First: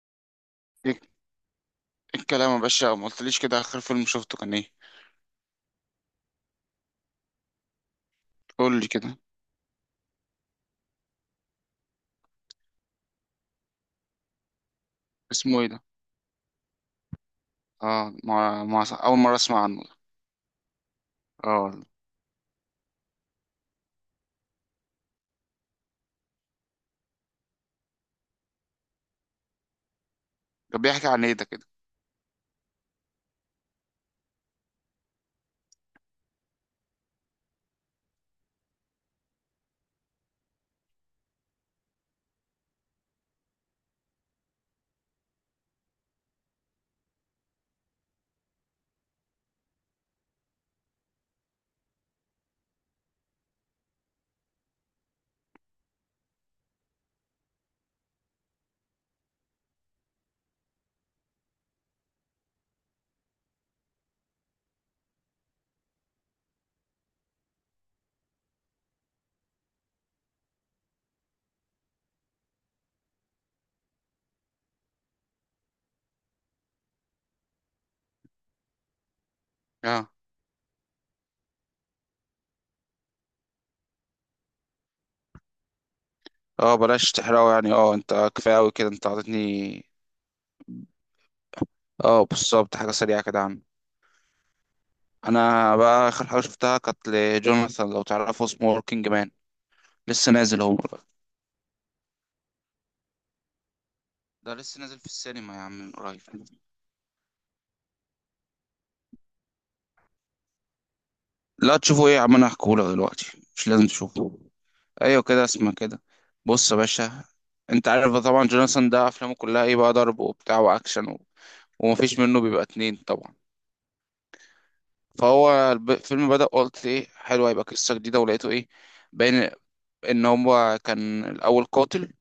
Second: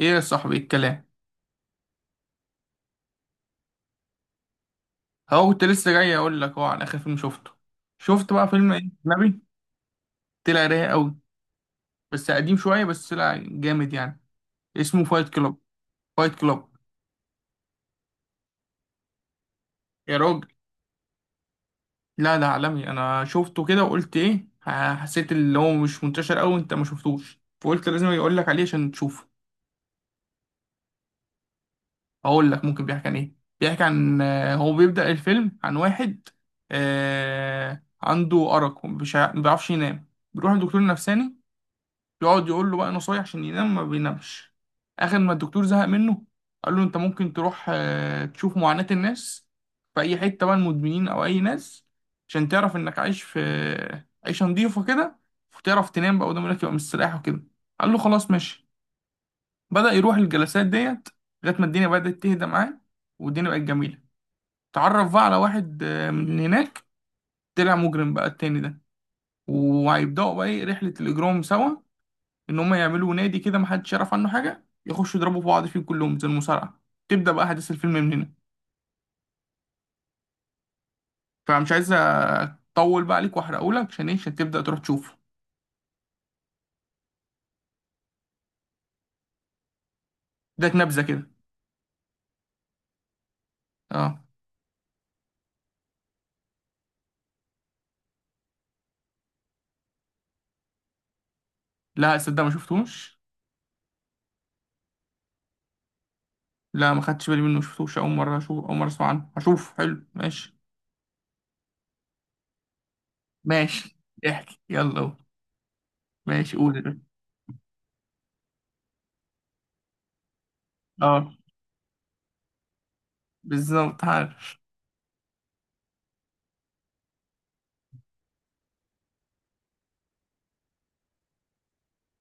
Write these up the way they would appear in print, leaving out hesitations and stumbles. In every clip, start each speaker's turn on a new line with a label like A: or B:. A: ايه يا صاحبي
B: ايه
A: الكلام؟
B: إيه الكلام يا باشا، ما قلتليش كده. اخر فيلم شفته كان ايه؟
A: هو كنت لسه جاي اقول لك، هو على اخر فيلم شفته. شفت بقى فيلم ايه؟
B: قول لي كده.
A: اجنبي. طلع رايق قوي. بس قديم شويه، بس طلع جامد يعني. اسمه فايت
B: اسمه
A: كلوب.
B: ايه ده؟
A: فايت كلوب.
B: اه، ما اول مره اسمع عنه ده.
A: يا راجل.
B: اه.
A: لا، ده عالمي، انا شفته كده وقلت ايه، حسيت اللي هو مش منتشر قوي، انت ما شفتوش، فقلت لازم اقول لك عليه عشان تشوفه.
B: ده بيحكي عن ايه ده كده؟
A: اقول لك ممكن بيحكي عن ايه، بيحكي عن هو بيبدأ الفيلم عن واحد عنده أرق، ومش ما بيعرفش ينام، بيروح لدكتور نفساني، يقعد يقول له بقى نصايح عشان ينام، ما بينامش. اخر ما الدكتور زهق منه، قال له انت ممكن تروح تشوف معاناة الناس في اي حتة بقى، المدمنين او اي ناس، عشان تعرف انك عايش في عيشة نضيفة كده، وتعرف تنام بقى، ودماغك يبقى مستريح وكده. قال له خلاص ماشي. بدأ يروح الجلسات ديت، لغاية ما الدنيا بدأت تهدى معاه، والدنيا بقت جميلة. تعرف بقى على واحد من هناك، طلع مجرم بقى التاني ده، وهيبدأوا بقى ايه، رحلة الإجرام سوا. ان هم يعملوا نادي كده محدش يعرف عنه حاجه، يخشوا يضربوا في بعض فيه كلهم زي المصارعه. تبدا بقى احداث الفيلم من هنا.
B: اه.
A: فمش عايز اطول بقى عليك واحرقهولك، عشان ايه؟ عشان تبدا تروح تشوفه.
B: اه، بلاش تحرقه يعني، اه انت كفايه قوي كده، انت عطيتني.
A: اداك نبذه كده.
B: اه، بالظبط، حاجه سريعه كده عنه.
A: اه.
B: انا بقى اخر حاجه شفتها كانت لجوناثان، لو تعرفه، اسمه وركينج مان. لسه نازل هو بقى.
A: لا، صدق ما شفتوش.
B: ده لسه نازل في السينما يا عم من قريب.
A: لا، ما خدتش بالي منه، ما شفتوش، اول مره اسمع عنه، هشوف، حلو، ماشي.
B: لا تشوفه ايه يا عم، انا هحكيهولك دلوقتي، مش لازم
A: ماشي،
B: تشوفه.
A: احكي، يلا قول.
B: ايوه كده، اسمها كده.
A: ماشي،
B: بص يا
A: قول يا باشا.
B: باشا، انت عارف بقى طبعا جوناثان ده افلامه كلها ايه بقى، ضرب وبتاع واكشن و...
A: اه،
B: ومفيش منه بيبقى اتنين طبعا.
A: بالظبط، عارف.
B: فهو الفيلم بدأ، قلت ايه حلو، هيبقى قصة جديدة، ولقيته ايه، باين ان هو كان الاول قاتل.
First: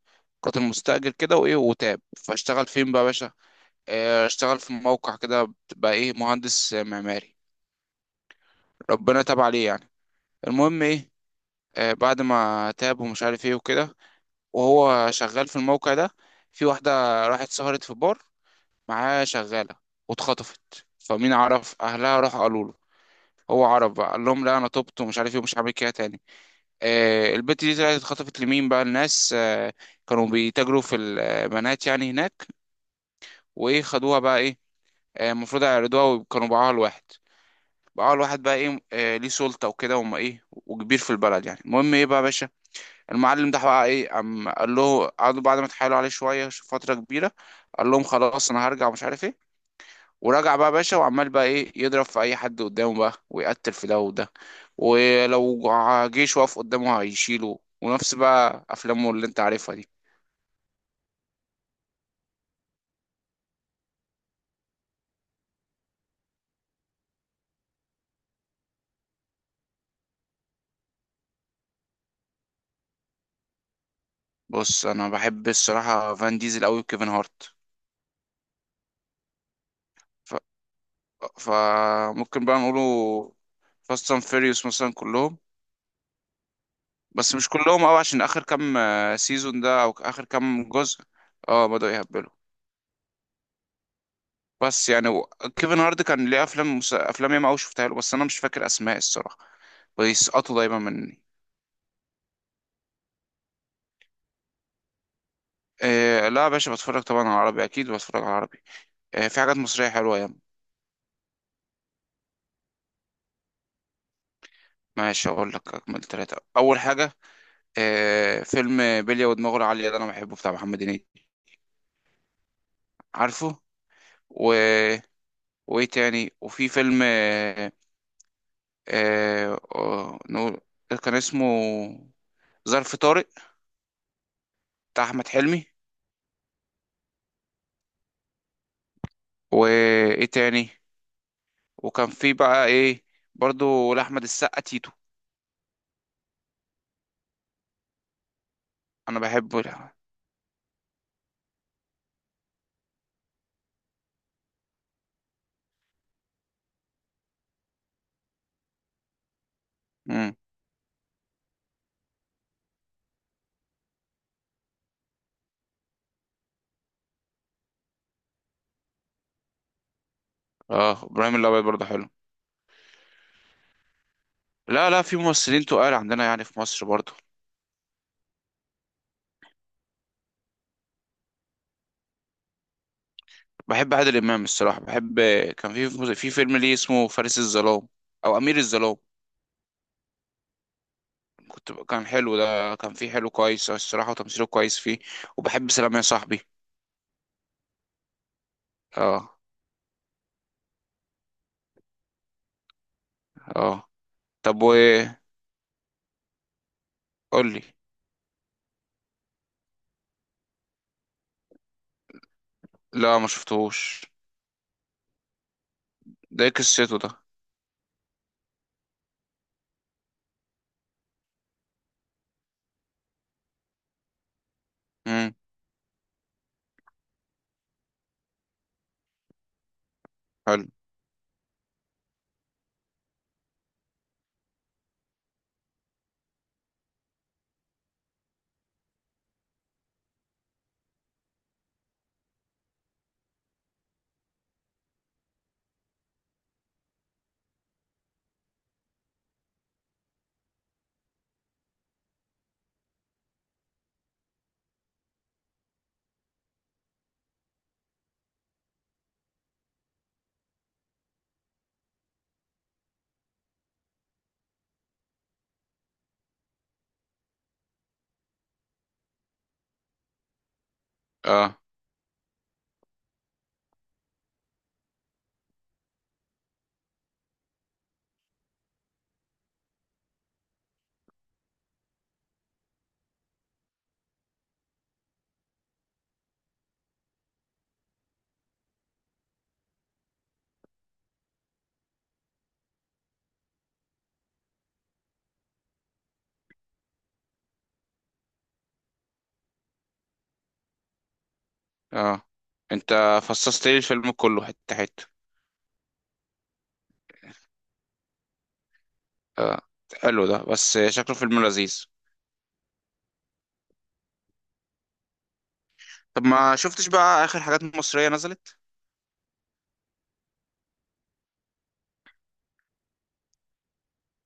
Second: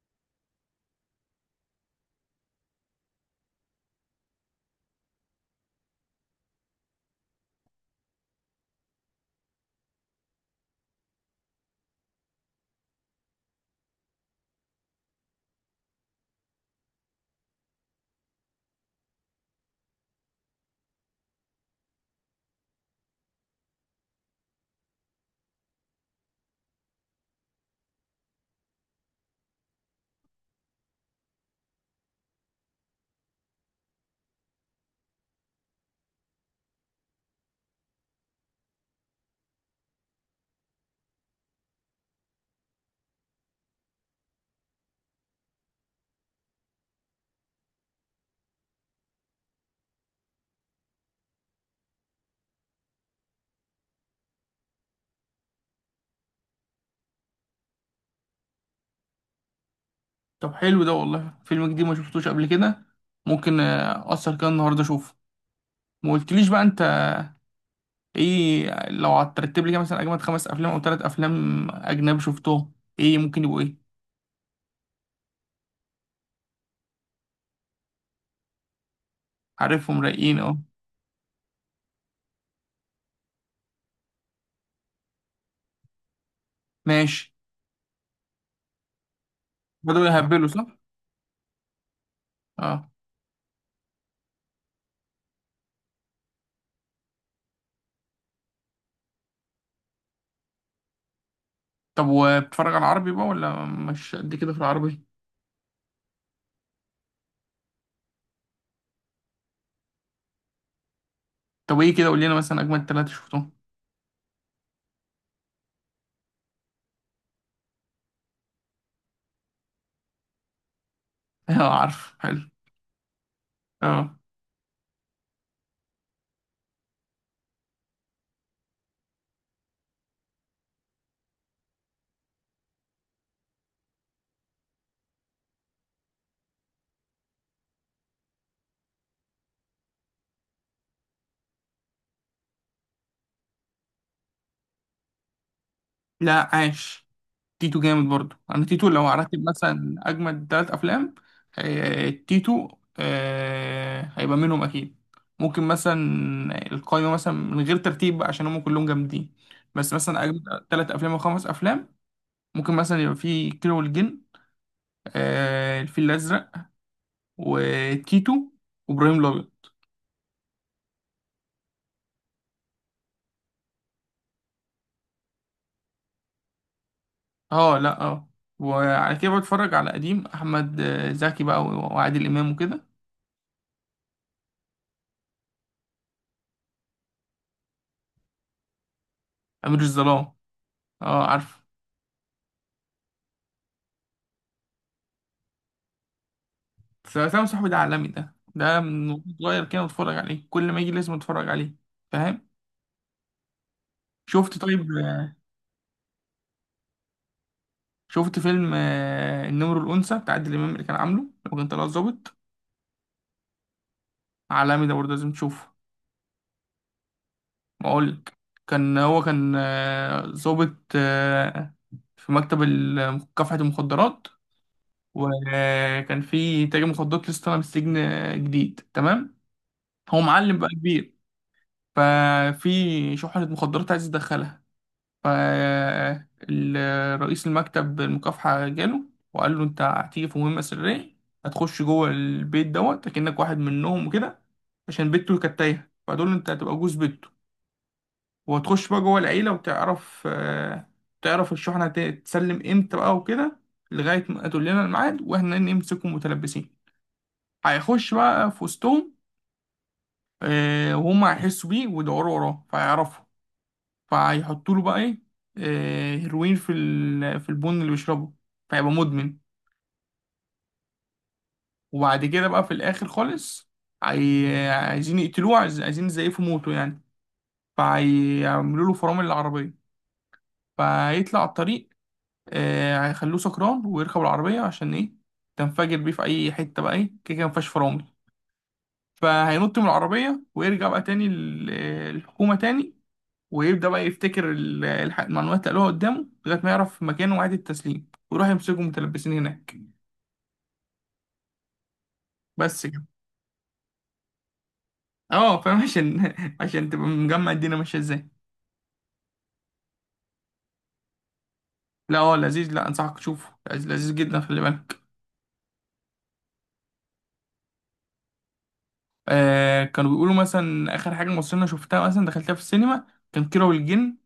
B: قاتل مستأجر كده، وايه، وتاب فاشتغل فين بقى يا باشا؟ اه، اشتغل في موقع كده بقى ايه، مهندس معماري. ربنا تاب عليه يعني. المهم ايه، اه، بعد ما تاب ومش عارف ايه وكده، وهو شغال في الموقع ده، في واحدة راحت سهرت في بار، معاه شغالة، واتخطفت، فمين عرف أهلها راحوا قالوا له. هو عرف بقى، قال لهم لا أنا تبت ومش عارف إيه ومش هعمل كده تاني. البت دي طلعت اتخطفت لمين بقى الناس؟ كانوا بيتاجروا في البنات يعني هناك. وإيه، خدوها بقى إيه، المفروض يعرضوها، وكانوا باعوها لواحد. باعوها لواحد بقى إيه، ليه سلطة وكده، وما إيه، وكبير في البلد يعني. المهم إيه بقى يا باشا، المعلم ده بقى ايه، قام قال له، قعدوا بعد ما اتحايلوا عليه شويه فتره كبيره. قال لهم خلاص انا هرجع ومش عارف ايه. ورجع بقى باشا، وعمال بقى ايه يضرب في اي حد قدامه بقى، ويقتل في ده وده. ولو جيش واقف قدامه هيشيله. ونفس بقى افلامه اللي انت عارفها دي.
A: طب حلو ده والله، فيلم جديد ما شفتوش قبل كده. ممكن اثر كده النهارده اشوفه. ما قلتليش بقى انت، ايه لو هترتب لي كده مثلا اجمد خمس افلام او ثلاث افلام اجنبي شفتهم، ايه ممكن يبقوا ايه؟
B: بص، انا بحب الصراحه فان ديزل قوي، وكيفن هارت.
A: عارفهم
B: ف...
A: رايقين، اه.
B: فممكن بقى نقوله فاست اند فيريوس مثلا، كلهم.
A: ماشي.
B: بس مش كلهم قوي، عشان اخر كام سيزون ده او
A: بدأوا
B: اخر
A: يهبلوا،
B: كام
A: صح؟
B: جزء. اه بدأوا يهبلوا.
A: اه.
B: بس يعني كيفن هارد كان ليه افلام افلام ياما قوي شفتها له، بس انا مش فاكر اسماء الصراحه، بيسقطوا دايما مني.
A: طب وبتتفرج على العربي بقى، ولا مش قد كده في العربي؟
B: إيه لا يا باشا، بتفرج طبعا على عربي، اكيد بتفرج على عربي. إيه في حاجات مصريه حلوه ياما.
A: طب ايه كده، قول لنا مثلا اجمد ثلاثة شفتهم.
B: ماشي اقول لك اكمل ثلاثه، اول حاجه إيه، فيلم بلية ودماغه العاليه ده، انا بحبه، بتاع محمد هنيدي.
A: اه، عارف، حلو.
B: عارفه.
A: اه.
B: و... وايه تاني، وفي فيلم إيه، إيه نقول كان اسمه ظرف طارق، بتاع احمد حلمي. وايه تاني، وكان في بقى ايه، برضو لأحمد السقا، تيتو.
A: لا، عاش. تيتو جامد برضو. انا تيتو لو
B: انا
A: هرتب
B: بحبه
A: مثلا
B: ده.
A: اجمد ثلاث افلام، تيتو هيبقى منهم اكيد. ممكن مثلا القائمه مثلا من غير ترتيب بقى، عشان هم كلهم جامدين، بس مثلا
B: امم.
A: اجمد ثلاث افلام او خمس افلام، ممكن مثلا يبقى في كيرة والجن، الفيل الازرق، وتيتو، وابراهيم الابيض.
B: اه ابراهيم الابيض برضو حلو. لا لا، في ممثلين تقال عندنا يعني في مصر برضو.
A: اه، لا، اه. وعلى كده بتفرج على قديم احمد زكي بقى، وعادل امام وكده.
B: بحب عادل امام الصراحه، بحب. كان في فيلم ليه اسمه فارس الظلام، او امير الظلام.
A: امير الظلام. اه عارف.
B: كان حلو ده، كان فيه حلو كويس الصراحه، وتمثيله كويس فيه. وبحب سلام يا صاحبي.
A: سلام صاحبي ده عالمي، ده من وأنا
B: اه.
A: صغير كده بتفرج عليه، كل ما يجي لازم اتفرج عليه. فاهم.
B: اه.
A: شفت،
B: طب
A: طيب
B: وايه، قول لي.
A: شفت فيلم النمر الأنثى بتاع عادل إمام، اللي كان عامله لو كان طلع ظابط.
B: لا ما شفتهوش.
A: عالمي ده برضه، لازم تشوفه.
B: ده إيه قصته ده؟
A: بقولك، كان هو كان ظابط في مكتب كافحة المخدرات.
B: امم.
A: وكان في تاجر مخدرات لسه طالع من السجن جديد تمام، هو معلم
B: حلو.
A: بقى كبير. ففي شحنة مخدرات عايز يدخلها، فرئيس المكتب المكافحة جاله، وقال له انت هتيجي في مهمة سرية، هتخش جوه البيت دوت كأنك واحد منهم وكده، عشان بنته كانت تايهة، فهتقول له انت هتبقى جوز بنته، وهتخش بقى جوه العيلة وتعرف تعرف الشحنة تسلم امتى بقى وكده، لغاية ما تقول لنا الميعاد واحنا نمسكهم متلبسين. هيخش بقى في وسطهم، وهم هيحسوا بيه ويدوروا وراه، فهيعرفوا، فيحطوا له بقى ايه، هيروين في البن اللي بيشربه، فيبقى مدمن.
B: اه.
A: وبعد كده بقى في الاخر خالص، عايزين يقتلوه، عايزين يزيفوا موته يعني. فهيعملوا له فرامل العربية، فهيطلع على الطريق، هيخلوه سكران ويركب العربية، عشان ايه؟ تنفجر بيه في اي حتة، بقى ايه كده كده مفيهاش فرامل. فهينط من العربية، ويرجع بقى تاني الحكومة تاني، ويبدأ بقى يفتكر المعلومات اللي قالوها قدامه، لغاية ما يعرف مكانه وعيد التسليم، ويروح يمسكهم متلبسين هناك.
B: اه،
A: بس
B: انت
A: كده.
B: فصصت لي الفيلم كله حتة حتة.
A: اه فاهم، عشان عشان تبقى مجمع الدنيا ماشية ازاي.
B: اه، حلو ده، بس شكله فيلم لذيذ.
A: لا هو لذيذ، لا انصحك تشوفه، لذيذ لذيذ جدا، خلي بالك.
B: طب ما شفتش بقى اخر حاجات مصرية نزلت؟
A: كانوا بيقولوا مثلا اخر حاجة مصرية أنا شفتها مثلا دخلتها في السينما، كان كيرة والجن.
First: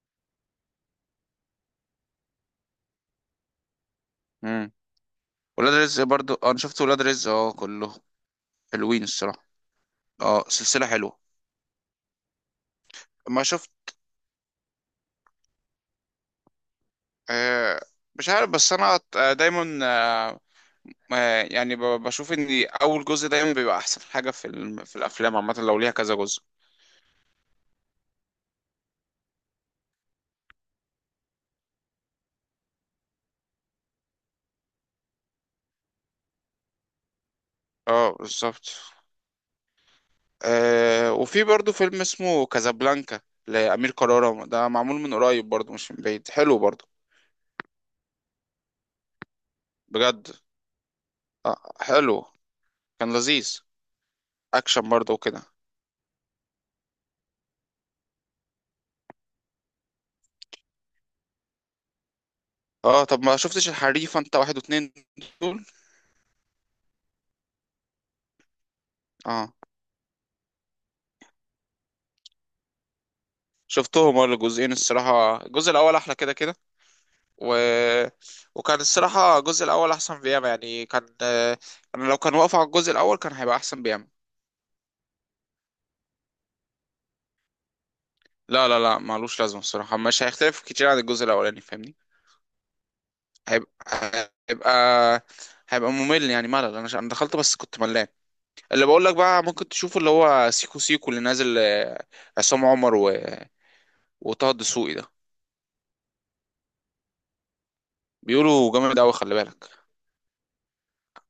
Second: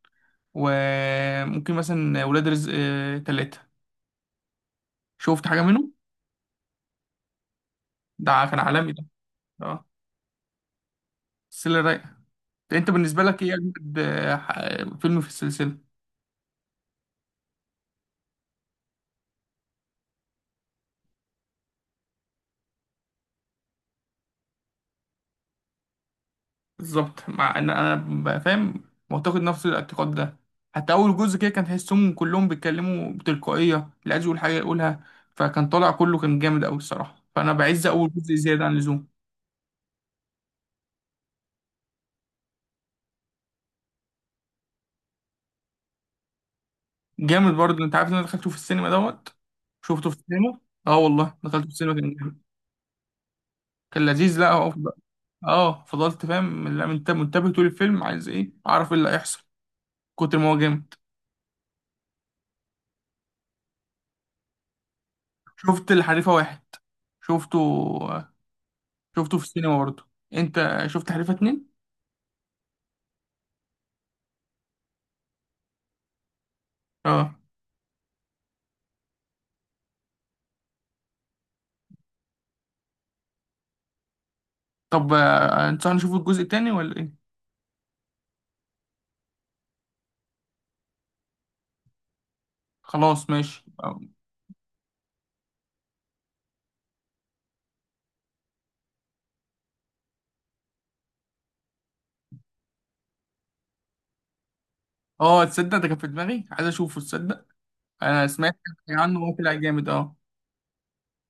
A: وممكن مثلا ولاد رزق تلاتة.
B: امم.
A: شفت حاجة
B: ولاد
A: منه؟
B: رزق برضو، اه، انا شفت ولاد رزق اه، كله.
A: ده كان عالمي
B: حلوين
A: ده.
B: الصراحة.
A: اه.
B: اه سلسلة حلوة.
A: السلسلة رايقة. انت بالنسبة لك
B: ما
A: ايه
B: شفت.
A: اجمد فيلم في السلسلة؟
B: آه. مش عارف، بس انا دايما يعني بشوف ان اول جزء دايما بيبقى احسن حاجة في الافلام عامة، لو ليها كذا جزء.
A: بالظبط، مع ان انا بقى فاهم، معتقد نفس الاعتقاد ده. حتى اول جزء كده كان تحسهم كلهم بيتكلموا بتلقائيه، اللي عايز يقول حاجه يقولها، فكان طالع كله كان جامد قوي الصراحه، فانا بعز اول
B: اه
A: جزء زياده عن
B: بالظبط.
A: اللزوم.
B: وفي برضو فيلم اسمه كازابلانكا، لأمير كرارة، ده معمول من قريب برضو، مش من بعيد، حلو برضو.
A: جامد برضه، انت عارف ان انا دخلته في السينما دوت. شفته في
B: بجد.
A: السينما. اه والله دخلته في
B: آه
A: السينما، كان
B: حلو،
A: جامد.
B: كان لذيذ،
A: كان لذيذ، لا هو
B: أكشن
A: بقى.
B: برضو وكده.
A: اه، فضلت فاهم، لا، منتبه طول الفيلم، عايز ايه، اعرف ايه اللي هيحصل، كتر ما هو جامد.
B: اه، طب ما شفتش الحريفة انت، واحد واتنين دول؟
A: شفت الحريفه واحد، شفته، شفته في
B: اه
A: السينما برضه. انت شفت حريفه اتنين؟
B: شفتهم، اه الجزئين الصراحة، الجزء الأول أحلى كده كده.
A: اه،
B: و... وكان الصراحة الجزء الأول أحسن بياما يعني، كان. أنا لو كان واقف على الجزء الأول كان هيبقى أحسن بياما.
A: طب انت هنشوف الجزء التاني ولا ايه؟
B: لا لا لا، معلوش لازمة الصراحة، مش هيختلف كتير عن الجزء الأولاني، فاهمني؟
A: خلاص ماشي،
B: هيبقى
A: اه.
B: هيبقى هيبقى ممل يعني، ملل. انا دخلت بس كنت ملان. اللي بقول لك بقى ممكن تشوفه اللي هو سيكو سيكو اللي نازل، عصام عمر و... وطه الدسوقي ده،
A: تصدق، ده كان في دماغي عايز اشوفه، تصدق، انا سمعت
B: بيقولوا جامد قوي
A: عنه، هو
B: خلي
A: طلع
B: بالك.
A: جامد اه.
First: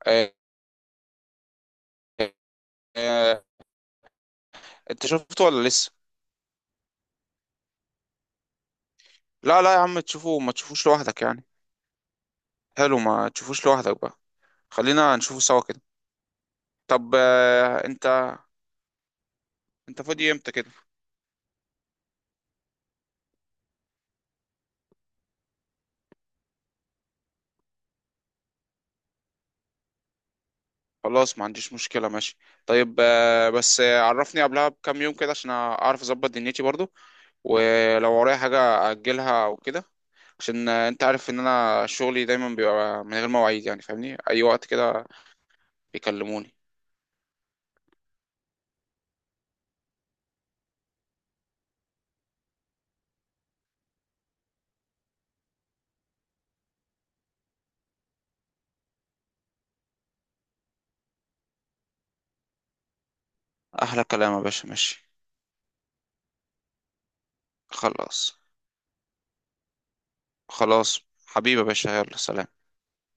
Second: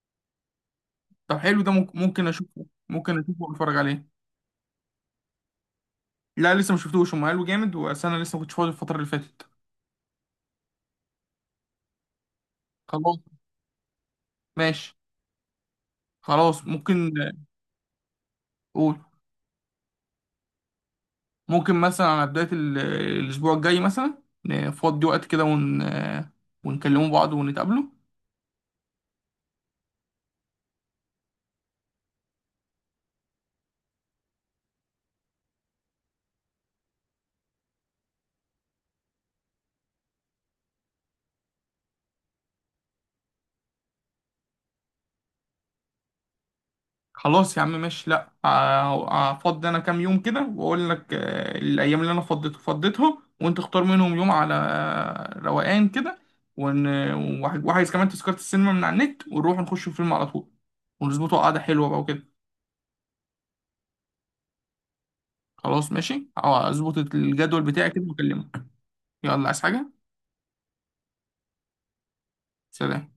B: آه،
A: طب حلو ده، ممكن اشوفه، ممكن
B: آه،
A: اشوفه واتفرج عليه.
B: انت شفته ولا لسه؟
A: لا لسه ما شفتوش، هم قالوا جامد، بس انا لسه ما كنتش فاضي الفتره اللي فاتت.
B: لا لا يا عم تشوفه، ما تشوفوش لوحدك يعني. حلو،
A: خلاص
B: ما تشوفوش لوحدك بقى.
A: ماشي.
B: خلينا نشوفه سوا كده.
A: خلاص،
B: طب
A: ممكن
B: انت
A: قول.
B: انت فاضي امتى كده؟
A: ممكن مثلا على بدايه الاسبوع الجاي مثلا، نفضي وقت كده ون آه، ونكلموا بعض ونتقابلوا.
B: خلاص ما عنديش مشكلة، ماشي. طيب بس عرفني قبلها بكام يوم كده، عشان اعرف اظبط دنيتي برضو، ولو ورايا حاجة أجلها أو كده. عشان أنت عارف إن أنا شغلي دايما بيبقى من غير مواعيد يعني، فاهمني، أي وقت كده بيكلموني.
A: خلاص يا عم ماشي، لا هفضي انا كام يوم كده، واقول لك الايام اللي انا فضيت فضيتها، وانت اختار منهم يوم على روقان كده، ون... وعايز كمان تذكرة السينما من على النت، ونروح نخش فيلم على طول، ونظبطه قعدة حلوة بقى وكده.
B: أحلى كلام يا باشا، ماشي.
A: خلاص ماشي، اه اظبط الجدول بتاعي كده
B: خلاص.
A: واكلمك. يلا، عايز حاجة؟
B: خلاص. حبيبي يا باشا، يلا سلام.
A: سلام.